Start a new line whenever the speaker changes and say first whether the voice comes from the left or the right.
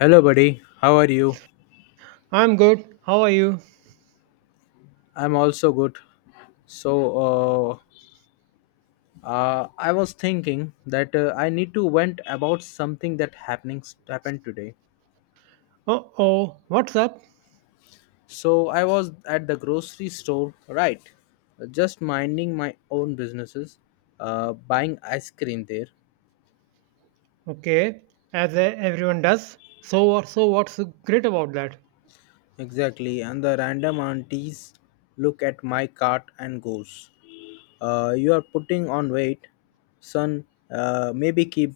left: Hello, buddy. How are you?
right: I'm good. How are you?
left: I'm also good. So, I was thinking that I need to vent about something that happening happened today.
right: Oh, oh, what's up?
left: So, I was at the grocery store, right? Just minding my own businesses, buying ice cream there.
right: Okay, as everyone does. So what? So what's great about that?
left: Exactly, and the random aunties look at my cart and goes, "You are putting on weight, son. Maybe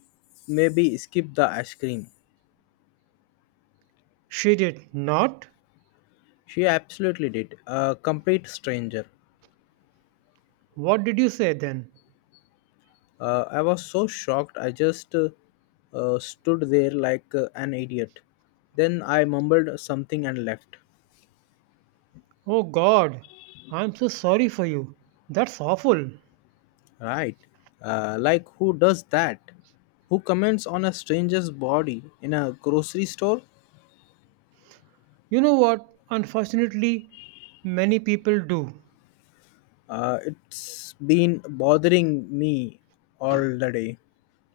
left: maybe skip the ice cream."
right: She did not.
left: She absolutely did. A complete stranger.
right: What did you say then?
left: I was so shocked. I just stood there like an idiot. Then I mumbled something and left.
right: Oh God, I'm so sorry for you. That's awful.
left: Right. Like, who does that? Who comments on a stranger's body in a grocery store?
right: You know what? Unfortunately, many people do.
left: It's been bothering me all the day.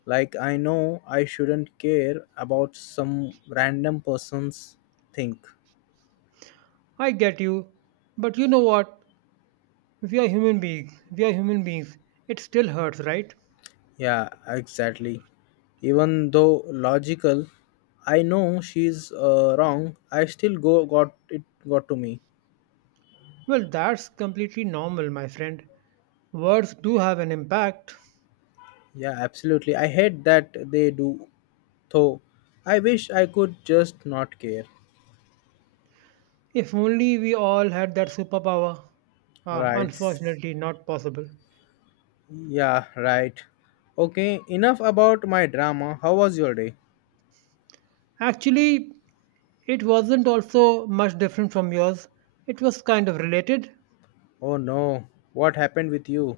left: Like, I know I shouldn't care about some random person's think.
right: I get you, but you know what? We are human beings. We are human beings. It still hurts, right?
left: Yeah, exactly. Even though logical, I know she's wrong. I still go got it got to me.
right: Well, that's completely normal, my friend. Words do have an impact.
left: Yeah, absolutely. I hate that they do though. I wish I could just not care.
right: If only we all had that superpower. Ah,
left: Right.
right: unfortunately, not possible.
left: Yeah, right. Okay, enough about my drama. How was your day?
right: Actually, it wasn't also much different from yours. It was kind of related.
left: Oh no, what happened with you?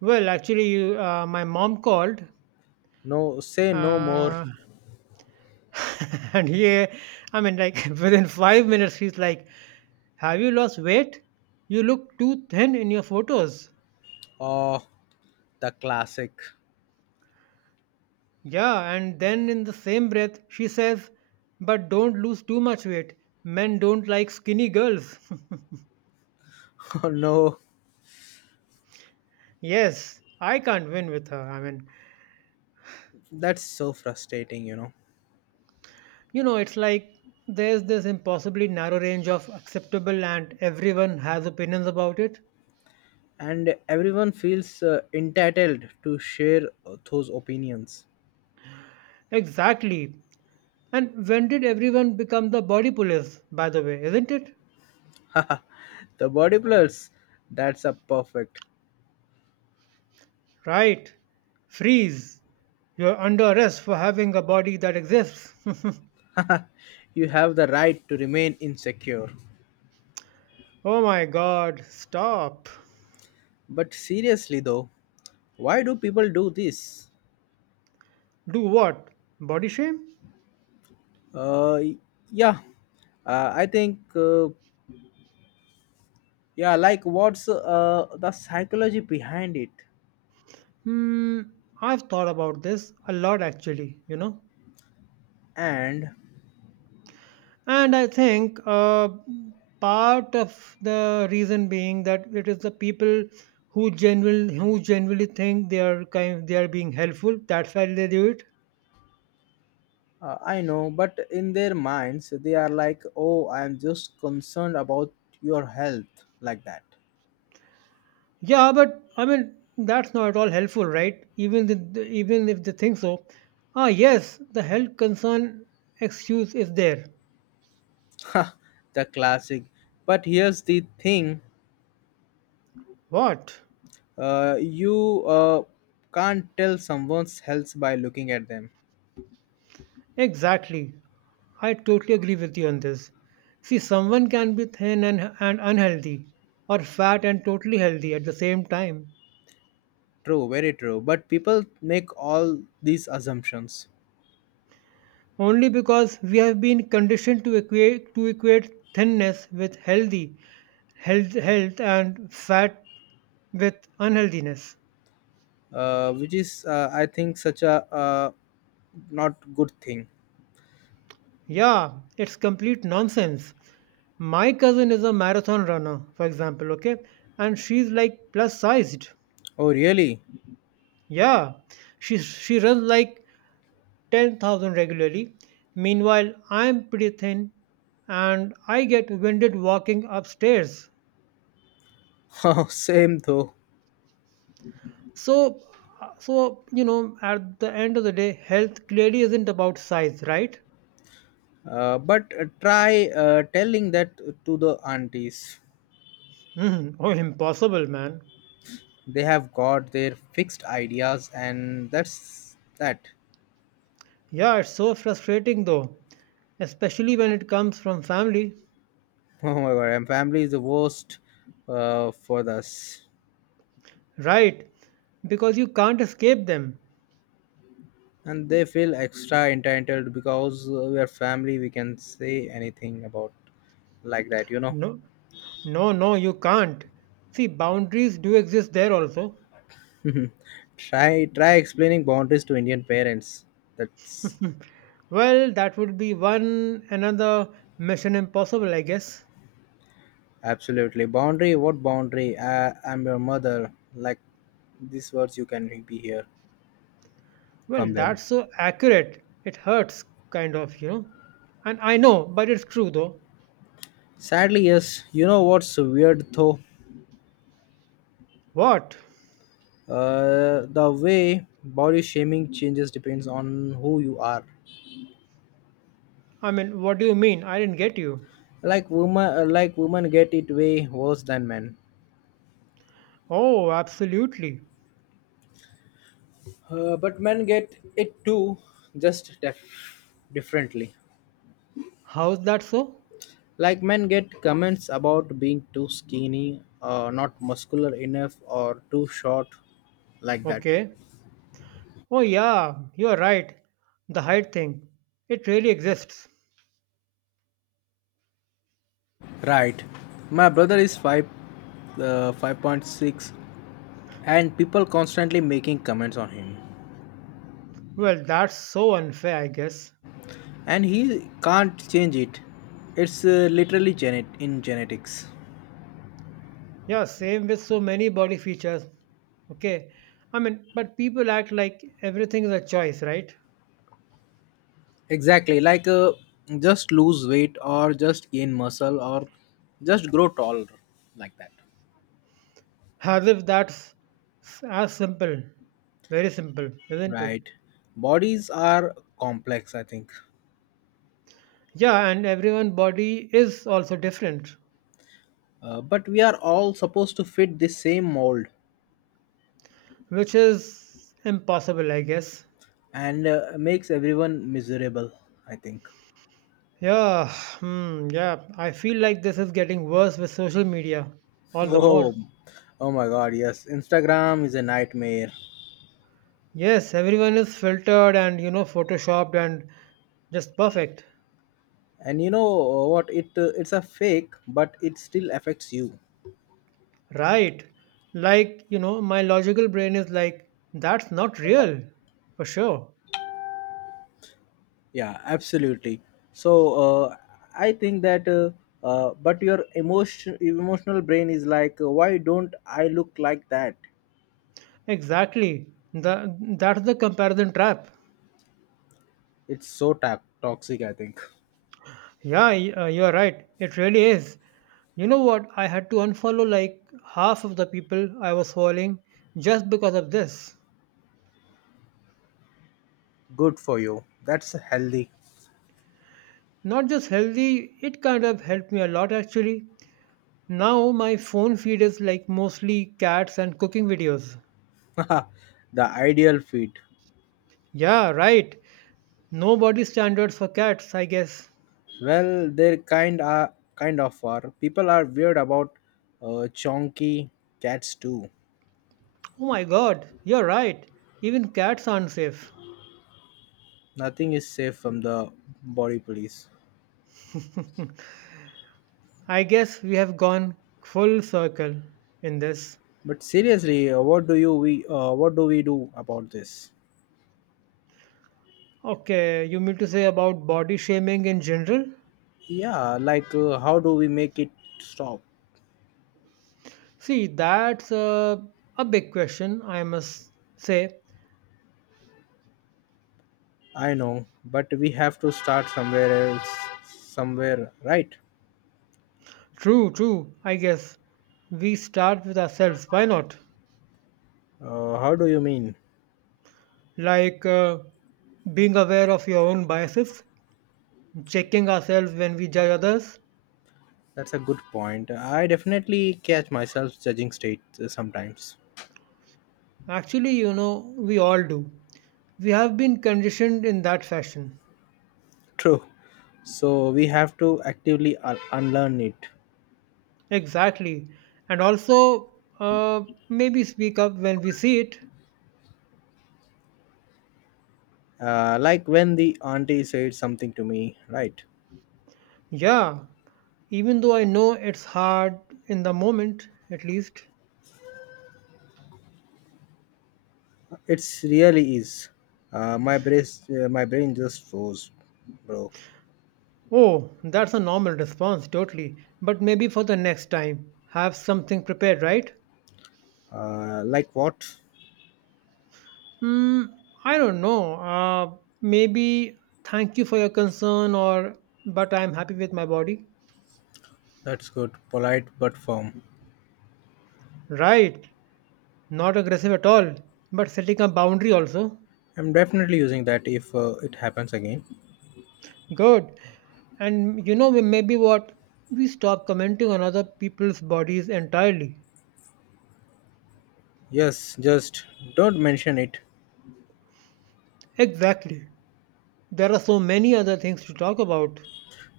right: Well, actually, my mom called,
left: No, say no more.
right: uh, and yeah, I mean, like within 5 minutes, she's like, "Have you lost weight? You look too thin in your photos."
left: Oh, the classic.
right: Yeah, and then in the same breath, she says, "But don't lose too much weight. Men don't like skinny girls."
left: Oh no,
right: Yes, I can't win with her. I mean,
left: that's so frustrating.
right: you know, it's like there's this impossibly narrow range of acceptable, and everyone has opinions about it.
left: And everyone feels entitled to share those opinions.
right: Exactly. And when did everyone become the body police, by the way, isn't it?
left: The bodybuilders, that's a perfect.
right: Right. Freeze. You're under arrest for having a body that exists.
left: You have the right to remain insecure.
right: Oh my god, stop.
left: But seriously though, why do people do this?
right: Do what? Body shame?
left: Uh, yeah, I think yeah, like what's the psychology behind it?
right: Hmm, I've thought about this a lot actually, you know.
left: And
right: And I think part of the reason being that it is the people who genuinely think they are being helpful. That's why they do it.
left: I know, but in their minds, they are like, oh, I'm just concerned about your health, like that.
right: Yeah, but I mean that's not at all helpful, right? Even if they think so. Ah, yes, the health concern excuse is there.
left: Ha, the classic. But here's the thing,
right: What?
left: you can't tell someone's health by looking at them.
right: Exactly. I totally agree with you on this. See, someone can be thin and unhealthy, or fat and totally healthy at the same time,
left: True, very true. But people make all these assumptions,
right: only because we have been conditioned to equate thinness with healthy, health and fat with unhealthiness.
left: which is, I think, such a uh, not good thing.
right: Yeah, it's complete nonsense. My cousin is a marathon runner, for example, okay, and she's like plus sized.
left: Oh, really?
right: Yeah, she runs like 10,000 regularly. Meanwhile, I'm pretty thin and I get winded walking upstairs.
left: Oh, same though.
right: So, so you know, at the end of the day, health clearly isn't about size, right?
left: But try telling that to the aunties.
right: Mhm. Oh, impossible, man.
left: They have got their fixed ideas, and that's that.
right: Yeah, it's so frustrating though, especially when it comes from family,
left: Oh my god, and family is the worst for us,
right: right? Because you can't escape them.
left: and they feel extra entitled because we are family. We can say anything about like that.
right: No, no, no, you can't. See, boundaries do exist there also.
left: Try explaining boundaries to Indian parents. That's
right: Well, that would be one another Mission Impossible, I guess.
left: absolutely boundary. What boundary? I'm your mother. Like these words, you can be here from
right: Well,
left: them.
right: that's so accurate. It hurts, kind of, you know. And I know, but it's true though.
left: Sadly, yes. You know what's weird though?
right: What?
left: The way body shaming changes depends on who you are.
right: I mean, what do you mean? I didn't get you.
left: Like women get it way worse than men.
right: Oh, absolutely.
left: But men get it too, just differently.
right: How's that so?
left: Like men get comments about being too skinny, not muscular enough, or too short, like that.
right: Okay. Oh, yeah, you're right. The height thing. It really exists.
left: Right. My brother is 5.6, and people constantly making comments on him,
right: Well, that's so unfair, I guess.
left: and he can't change it. It's literally genet in genetics.
right: Yeah, same with so many body features. Okay. I mean, but people act like everything is a choice, right?
left: Exactly, like just lose weight or just gain muscle or just grow taller like that.
right: As if as simple. Very simple, isn't it?
left: Right. Bodies are complex, I think.
right: Yeah, and everyone body is also different,
left: But we are all supposed to fit the same mold
right: which is impossible, I guess.
left: and makes everyone miserable, I think.
right: Yeah, yeah. I feel like this is getting worse with social media, all the
left: Oh,
right: more.
left: oh my god, yes. Instagram is a nightmare.
right: Yes, everyone is filtered and, you know, photoshopped and just perfect.
left: And you know what? It's a fake, but it still affects you.
right: Right. Like, you know, my logical brain is like, that's not real, for sure.
left: Yeah, absolutely. So I think that, but your emotional brain is like, why don't I look like that?
right: Exactly. That's the comparison trap.
left: It's so toxic. I think.
right: You're right. It really is. You know what? I had to unfollow like half of the people I was following just because of this.
left: Good for you. That's healthy.
right: Not just healthy, it kind of helped me a lot actually. Now my phone feed is like mostly cats and cooking videos.
left: The ideal fit.
right: Yeah, right. No body standards for cats, I guess.
left: Well, they're kind of are. People are weird about chonky cats too.
right: Oh my god, you're right. Even cats aren't safe.
left: Nothing is safe from the body police.
right: I guess we have gone full circle in this.
left: But seriously, what do you we what do we do about this?
right: Okay, you mean to say about body shaming in general?
left: Yeah, like how do we make it stop?
right: See, that's a big question, I must say.
left: I know, but we have to start somewhere else, somewhere, right?
right: True, true, I guess. We start with ourselves, why not?
left: How do you mean?
right: Like being aware of your own biases, checking ourselves when we judge others.
left: That's a good point. I definitely catch myself judging states sometimes.
right: Actually, you know, we all do. We have been conditioned in that fashion.
left: True. So we have to actively unlearn it.
right: Exactly. And also, uh, maybe speak up when we see it.
left: Like when the auntie said something to me, right?
right: Yeah, even though I know it's hard in the moment, at least.
left: It's really is. Uh, my brain, my brain just froze, bro.
right: Oh, that's a normal response, totally. But maybe for the next time, have something prepared, right?
left: Like what?
right: Hmm, I don't know. Maybe thank you for your concern, or but I'm happy with my body.
left: That's good. Polite but firm.
right: Right. Not aggressive at all, but setting a boundary also.
left: I'm definitely using that if it happens again.
right: Good. And you know, maybe what? We stop commenting on other people's bodies entirely.
left: Yes, just don't mention it.
right: Exactly. There are so many other things to talk about.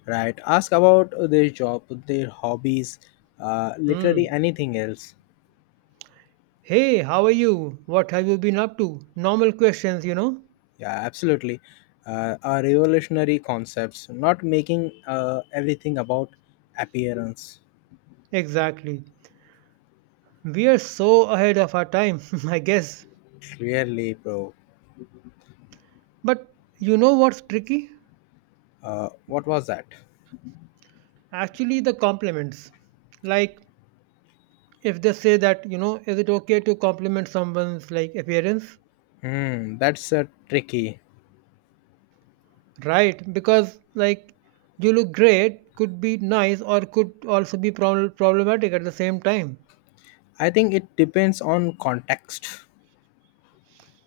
left: Right. Ask about their job, their hobbies, literally
right: Hmm.
left: anything else.
right: Hey, how are you? What have you been up to? Normal questions, you know?
left: Yeah, absolutely. Are revolutionary concepts, not making everything about appearance.
right: Exactly. We are so ahead of our time, I guess.
left: Clearly, bro.
right: But you know what's tricky?
left: What was that?
right: Actually, the compliments. Like, if they say that, you know, is it okay to compliment someone's like appearance,
left: Hmm, that's tricky.
right: right? Because like you look great could be nice or could also be problematic at the same time.
left: I think it depends on context.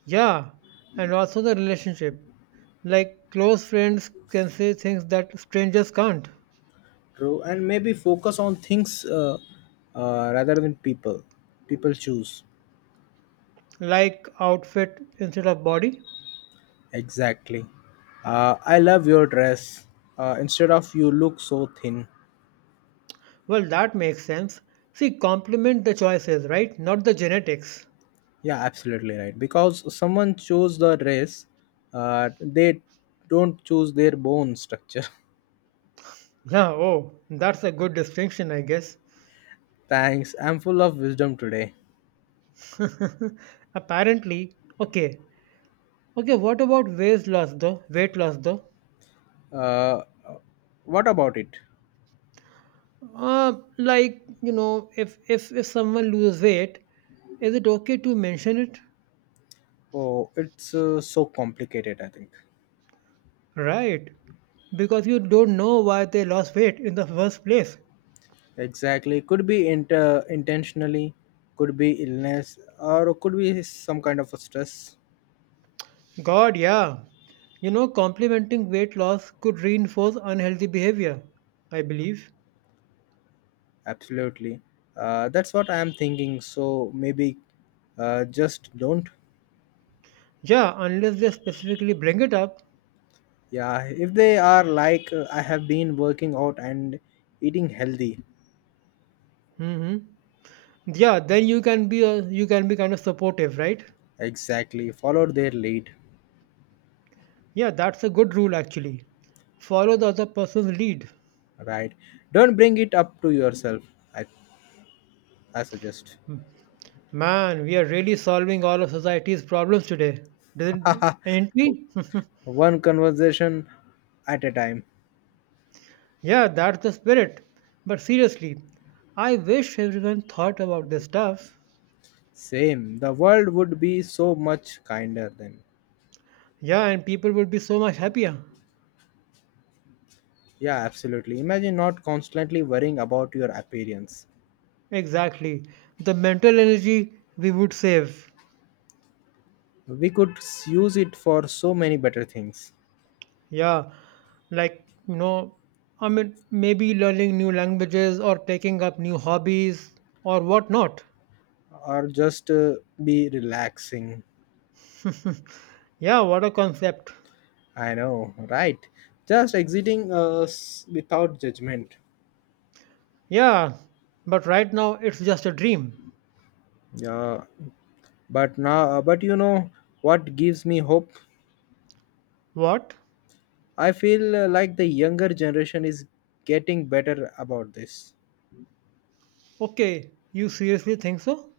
right: Yeah, and also the relationship, like close friends can say things that strangers can't.
left: True, and maybe focus on things rather than people. People choose
right: Like outfit instead of body.
left: exactly. I love your dress. Instead of you look so thin.
right: Well, that makes sense. See, compliment the choices, right, not the genetics.
left: Yeah, absolutely right. Because someone chose the dress, they don't choose their bone structure.
right: Yeah, oh, that's a good distinction, I guess.
left: Thanks. I'm full of wisdom today.
right: Apparently, okay. Okay, what about weight loss though? Weight loss though?
left: Uh, what about it?
right: Like, you know, if if someone lose weight, is it okay to mention it?
left: Oh, it's so complicated. I think.
right: Right. Because you don't know why they lost weight in the first place.
left: Exactly. Could be intentionally, could be illness, or could be some kind of a stress.
right: God, yeah. You know, complimenting weight loss could reinforce unhealthy behavior, I believe.
left: Absolutely. That's what I am thinking. So maybe just don't.
right: Yeah, unless they specifically bring it up.
left: Yeah. If they are like, I have been working out and eating healthy.
right: Hmm. Yeah, then you can you can be kind of supportive, right?
left: Exactly. Follow their lead.
right: Yeah, that's a good rule actually. Follow the other person's lead.
left: Right. Don't bring it up to yourself. I, I suggest.
right: Man, we are really solving all of society's problems today, didn't ain't we?
left: One conversation at a time.
right: Yeah, that's the spirit. But seriously, I wish everyone thought about this stuff.
left: Same. The world would be so much kinder then.
right: Yeah, and people would be so much happier.
left: Yeah, absolutely. Imagine not constantly worrying about your appearance.
right: Exactly. The mental energy we would save.
left: We could use it for so many better things
right: Yeah. Like, you know, I mean, maybe learning new languages or taking up new hobbies or whatnot.
left: or just be relaxing.
right: Yeah, what a concept.
left: I know, right? Just exiting us without judgment.
right: Yeah, but right now it's just a dream.
left: Yeah, but you know what gives me hope?
right: What?
left: I feel like the younger generation is getting better about this.
right: Okay, you seriously think so?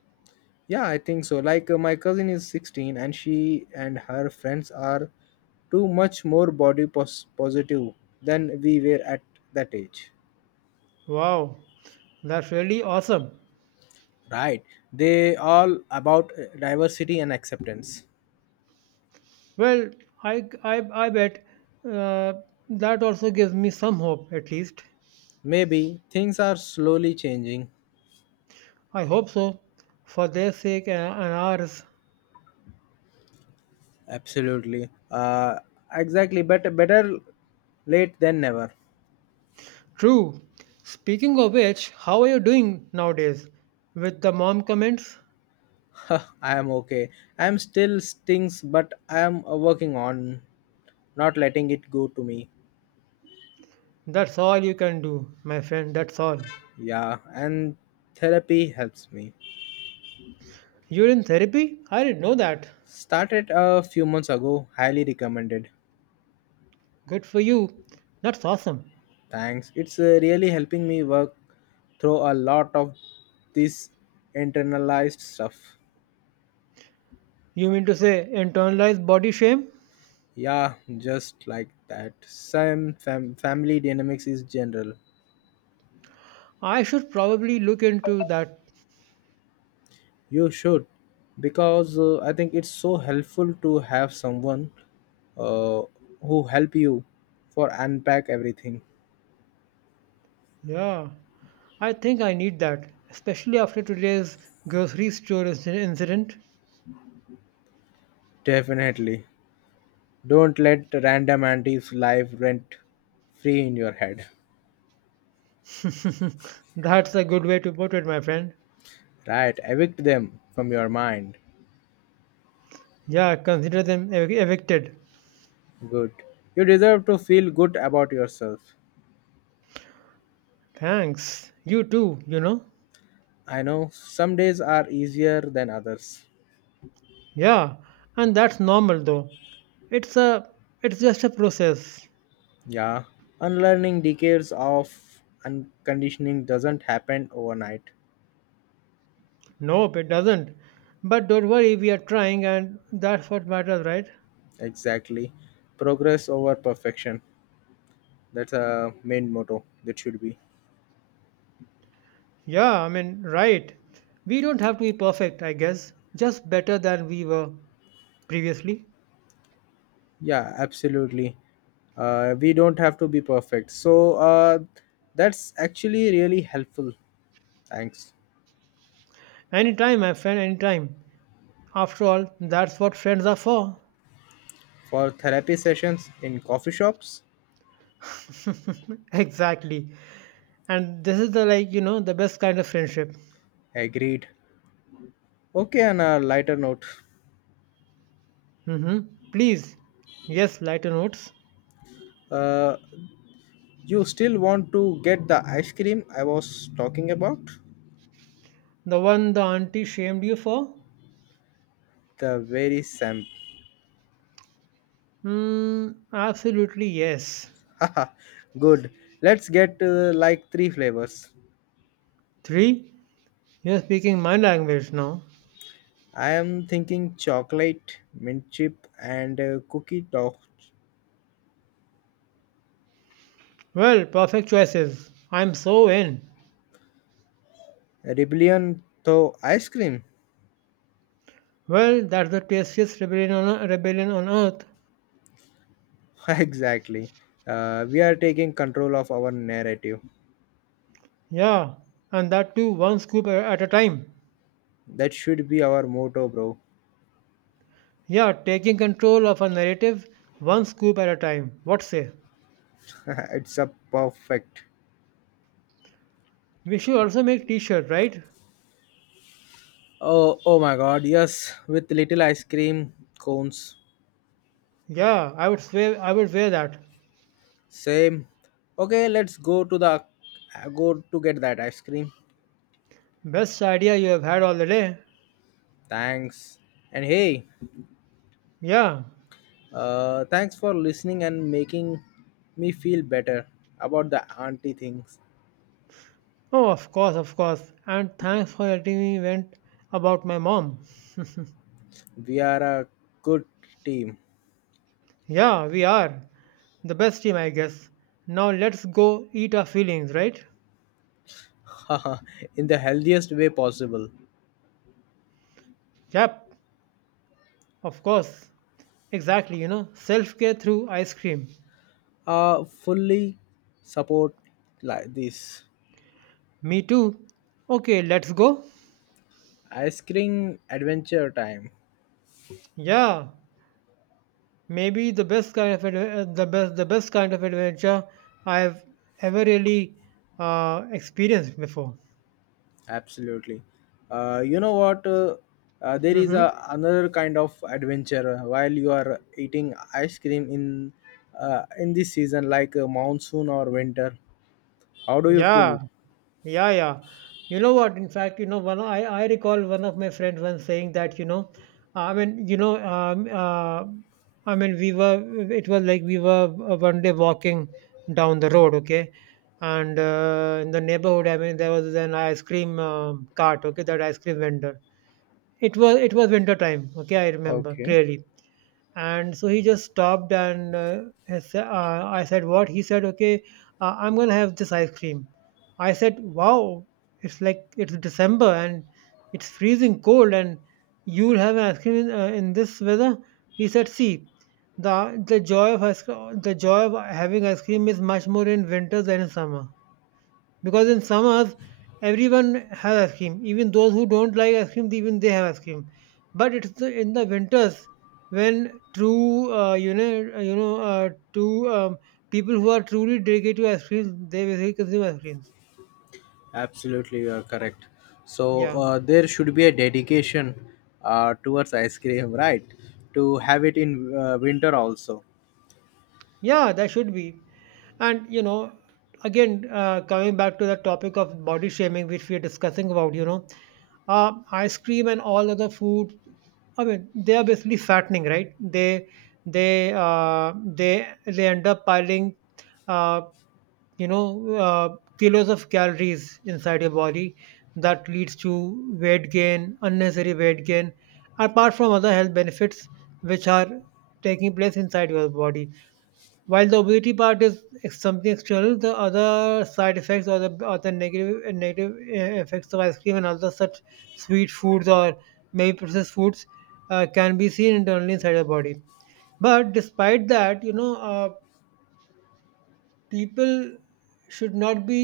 left: Yeah, I think so. Like my cousin is 16 and she and her friends are too much more body positive than we were at that age.
right: Wow, that's really awesome.
left: Right. They all about diversity and acceptance.
right: Well, I bet uh, that also gives me some hope, at least.
left: Maybe things are slowly changing.
right: I hope so, for their sake and ours.
left: Absolutely. Exactly, but better late than never.
right: True. Speaking of which, how are you doing nowadays? With the mom comments?
left: I am okay. I am still stings but I am working on not letting it go to me.
right: That's all you can do, my friend, that's all.
left: Yeah, and therapy helps me.
right: You're in therapy? I didn't know that.
left: Started a few months ago, highly recommended.
right: Good for you. That's awesome.
left: Thanks. It's really helping me work through a lot of this internalized stuff.
right: You mean to say internalized body shame?
left: Yeah, just like that. Same family dynamics is general.
right: I should probably look into that.
left: You should, because I think it's so helpful to have someone uh, who help you for unpack everything.
right: Yeah, I think I need that, especially after today's grocery store incident.
left: Definitely. Don't let random aunties live rent free in your head.
right: That's a good way to put it, my friend.
left: Right, evict them from your mind.
right: Yeah, consider them evicted.
left: Good. You deserve to feel good about yourself.
right: Thanks. You too, you know?
left: I know some days are easier than others.
right: Yeah, and that's normal though. It's a it's just a process.
left: Yeah. Unlearning decades of unconditioning doesn't happen overnight.
right: Nope, it doesn't. But don't worry, we are trying, and that's what matters, right?
left: Exactly. Progress over perfection. That's a main motto. That should be.
right: Yeah, I mean, right. We don't have to be perfect, I guess. Just better than we were previously.
left: Yeah, absolutely. We don't have to be perfect. So that's actually really helpful. Thanks.
right: Anytime, my friend, anytime. After all, that's what friends are for.
left: For therapy sessions in coffee shops?
right: Exactly. And this is the, like, you know, the best kind of friendship.
left: Agreed. Okay, on a lighter note,
right: Hmm. Please. Yes, lighter notes.
left: uh, you still want to get the ice cream I was talking about?
right: The one the auntie shamed you for?
left: The very same.
right: Mm, absolutely, yes.
left: Haha, good. Let's get like three flavors.
right: Three. You're speaking my language now.
left: I am thinking chocolate, mint chip, and cookie dough.
right: Well, perfect choices. I'm so in.
left: Rebellion though ice cream.
right: Well, that's the tastiest rebellion on earth.
left: Exactly. We are taking control of our narrative.
right: Yeah, and that too one scoop at a time.
left: That should be our motto, bro.
right: Yeah, taking control of a narrative one scoop at a time. What say?
left: It's a perfect.
right: We should also make t-shirt, right?
left: Oh my god, yes, with little ice cream cones.
right: Yeah, I would swear I would wear that.
left: Same. Okay, let's go to the go to get that ice cream.
right: Best idea you have had all the day.
left: Thanks. And hey,
right: Yeah.
left: thanks for listening and making me feel better about the auntie things.
right: Oh, of course, of course. And thanks for letting me vent about my mom.
left: We are a good team.
right: Yeah, we are. The best team, I guess. Now let's go eat our feelings, right?
left: In the healthiest way possible.
right: Yep, of course. Exactly, you know, self care through ice cream.
left: Fully support like this
right: Me too. Okay, let's go.
left: ice cream adventure time.
right: Yeah, maybe the best kind of the best kind of adventure I've ever really experienced before.
left: Absolutely. You know what? There is
right: Mm-hmm.
left: another kind of adventure while you are eating ice cream in this season, like monsoon or winter. How do you feel?
right: Yeah, yeah, yeah. You know what? In fact, you know, one I recall one of my friends once saying that, you know, I mean, you know, um, uh, we were it was like we were one day walking down the road, okay, and in the neighborhood, I mean, there was an ice cream cart, okay, that ice cream vendor. It was winter time, okay, I remember
left: Okay.
right: clearly, and so he just stopped and I said, what he said, okay, I'm gonna have this ice cream. I said, wow, it's like it's December, and it's freezing cold, and you'll have an ice cream in this weather? He said, see, the joy of the joy of having ice cream is much more in winter than in summer, because in summers, everyone has ice cream. Even those who don't like ice cream, even they have ice cream. But it's the, in the winters, when true, you know, true people who are truly dedicated to ice cream, they basically consume ice creams.
left: Absolutely, you are correct. So
right: Yeah.
left: there should be a dedication towards ice cream, right? To have it in winter also.
right: Yeah, that should be. And, you know, again, coming back to the topic of body shaming, which we are discussing about, you know, ice cream and all other food, I mean, they are basically fattening, right? They end up piling, uh, kilos of calories inside your body that leads to weight gain, unnecessary weight gain, apart from other health benefits which are taking place inside your body, while the obesity part is something external, the other side effects or the negative effects of ice cream and other such sweet foods or maybe processed foods can be seen internally inside the body. But despite that, people should not be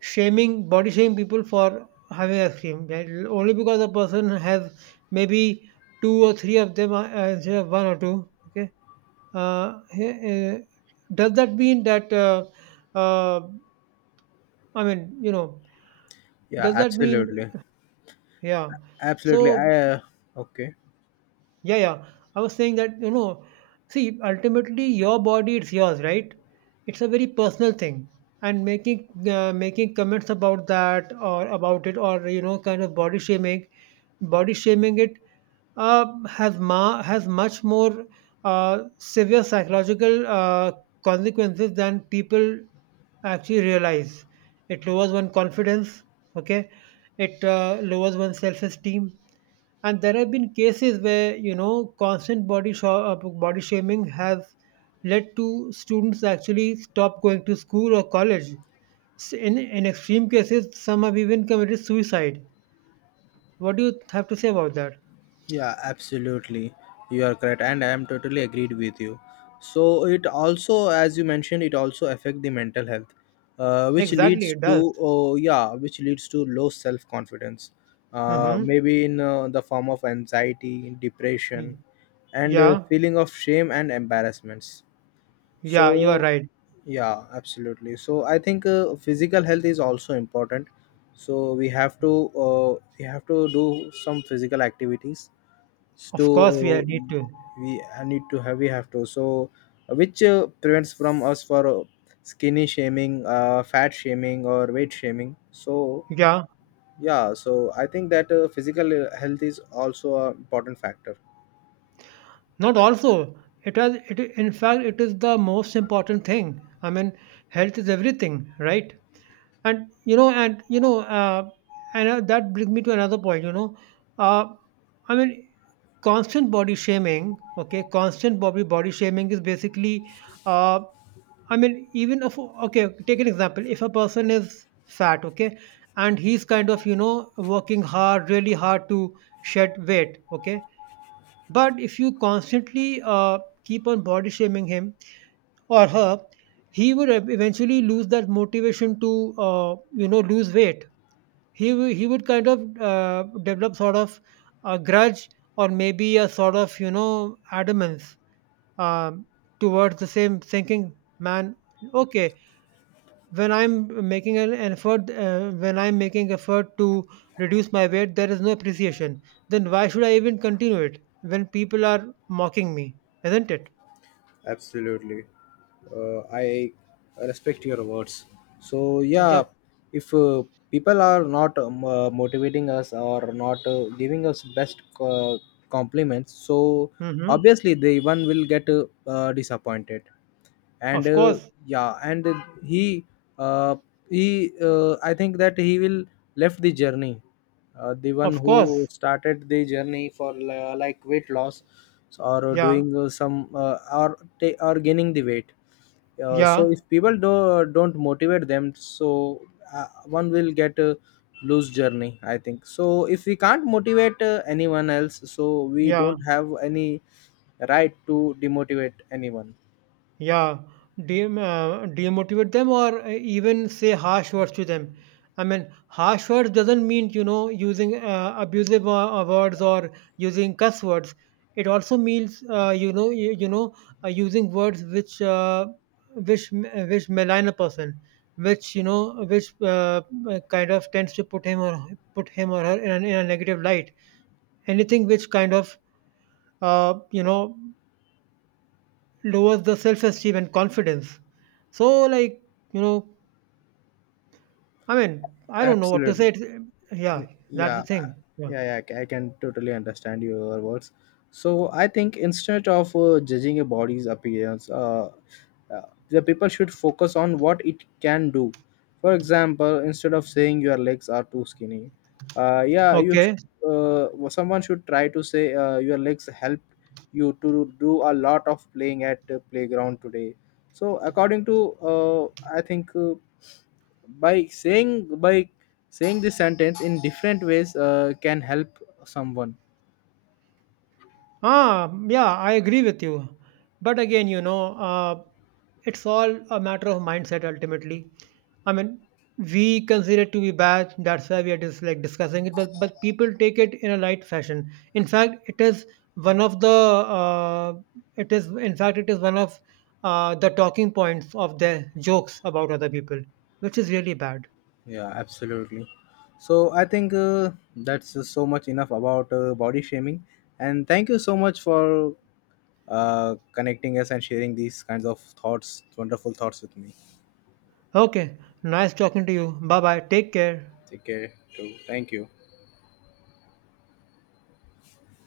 right: shaming body shaming people for having ice cream, right? Only because a person has maybe two or three of them instead of one or two. Okay, uh, eh, eh, does that mean that uh, I mean, you know,
left: Yeah,
right: does that mean,
left: absolutely,
right: yeah?
left: absolutely. I
right: So
left: okay.
right: yeah, yeah. I was saying that, you know, see, ultimately your body, it's yours, right? It's a very personal thing. And making making comments about that or about it, or you know, kind of body shaming it has much more severe psychological consequences than people actually realize. It lowers one confidence. Okay, it lowers one's self esteem, and there have been cases where you know constant body shaming has led to students actually stop going to school or college. In extreme cases, some have even committed suicide. What do you have to say about that?
left: Yeah, absolutely. You are correct, and I am totally agreed with you. So it also, as you mentioned, it also affect the mental health, which
right: Exactly,
left: leads
right: it does.
left: to, oh yeah, which leads to low self confidence.
right: Mm-hmm.
left: Maybe in the form of anxiety, depression, and a
right: Yeah,
left: feeling of shame and embarrassments.
right: yeah, you are
left: So
right: right.
left: yeah, absolutely. So I think physical health is also important. So we have to do some physical activities to
right: Of course we are need to.
left: we I need to have we have to so which prevents from us for skinny shaming fat shaming or weight shaming. So
right: Yeah,
left: yeah, so I think that physical health is also an important factor.
right: not also, it has it, in fact it is the most important thing. I mean, health is everything, right? And you know, and you know, and That brings me to another point. You know, uh, I mean, constant body shaming. Okay, constant body shaming is basically, uh, I mean, even if, okay, take an example. If a person is fat, okay, and he's kind of you know working hard, really hard to shed weight, okay. But if you constantly keep on body shaming him or her, he would eventually lose that motivation to you know lose weight. He he would kind of develop sort of a grudge, or maybe a sort of you know adamance, um, towards the same thinking, man. Okay, when I'm making effort to reduce my weight, there is no appreciation, then why should I even continue it when people are mocking me? Isn't it?
left: Absolutely. I respect your words. So yeah,
right: Yep.
left: if people are not motivating us or not giving us best compliments, so
right: Hmm.
left: obviously the one will get disappointed. And
right: Of course,
left: yeah, and he uh, he I think that he will left the journey, the one
right: of
left: who
right: course.
left: started the journey for like weight loss or
right: Yeah,
left: doing some or or gaining the weight.
right: yeah,
left: So if people don't motivate them, so one will get a loose journey, I think. So if we can't motivate anyone else, so we
right: yeah.
left: don't have any right to demotivate anyone.
right: Yeah, demotivate them, or even say harsh words to them. I mean, harsh words doesn't mean, you know, using abusive words, or using cuss words. It also means, using words which which malign a person, which kind of tends to put him or her in a negative light. Anything which kind of, uh, you know, lowers the self esteem and confidence. So, like, you know, I mean, I don't know what to
left: Absolutely.
right: say. It's, yeah,
left: Y-
right: that's the
left: yeah,
right: thing. Yeah.
left: yeah, yeah, I can totally understand your words. So I think instead of judging a body's appearance, uh, the people should focus on what it can do. For example, instead of saying your legs are too skinny, yeah,
right: Okay.
left: someone should try to say your legs help you to do a lot of playing at the playground today. So according to uh, I think by by Saying this sentence in different ways can help someone.
right: Ah, yeah, I agree with you. But again, it's all a matter of mindset ultimately. I mean, we consider it to be bad. That's why we are just like discussing it. But people take it in a light fashion. In fact, it is one of the it is in fact it is one of the talking points of their jokes about other people, which is really bad.
left: Yeah, absolutely. So I think that's so much enough about body shaming. And thank you so much for connecting us and sharing these kinds of thoughts, wonderful thoughts with me.
right: Okay, nice talking to you. Bye bye. Take care.
left: Take care. Too. Thank you.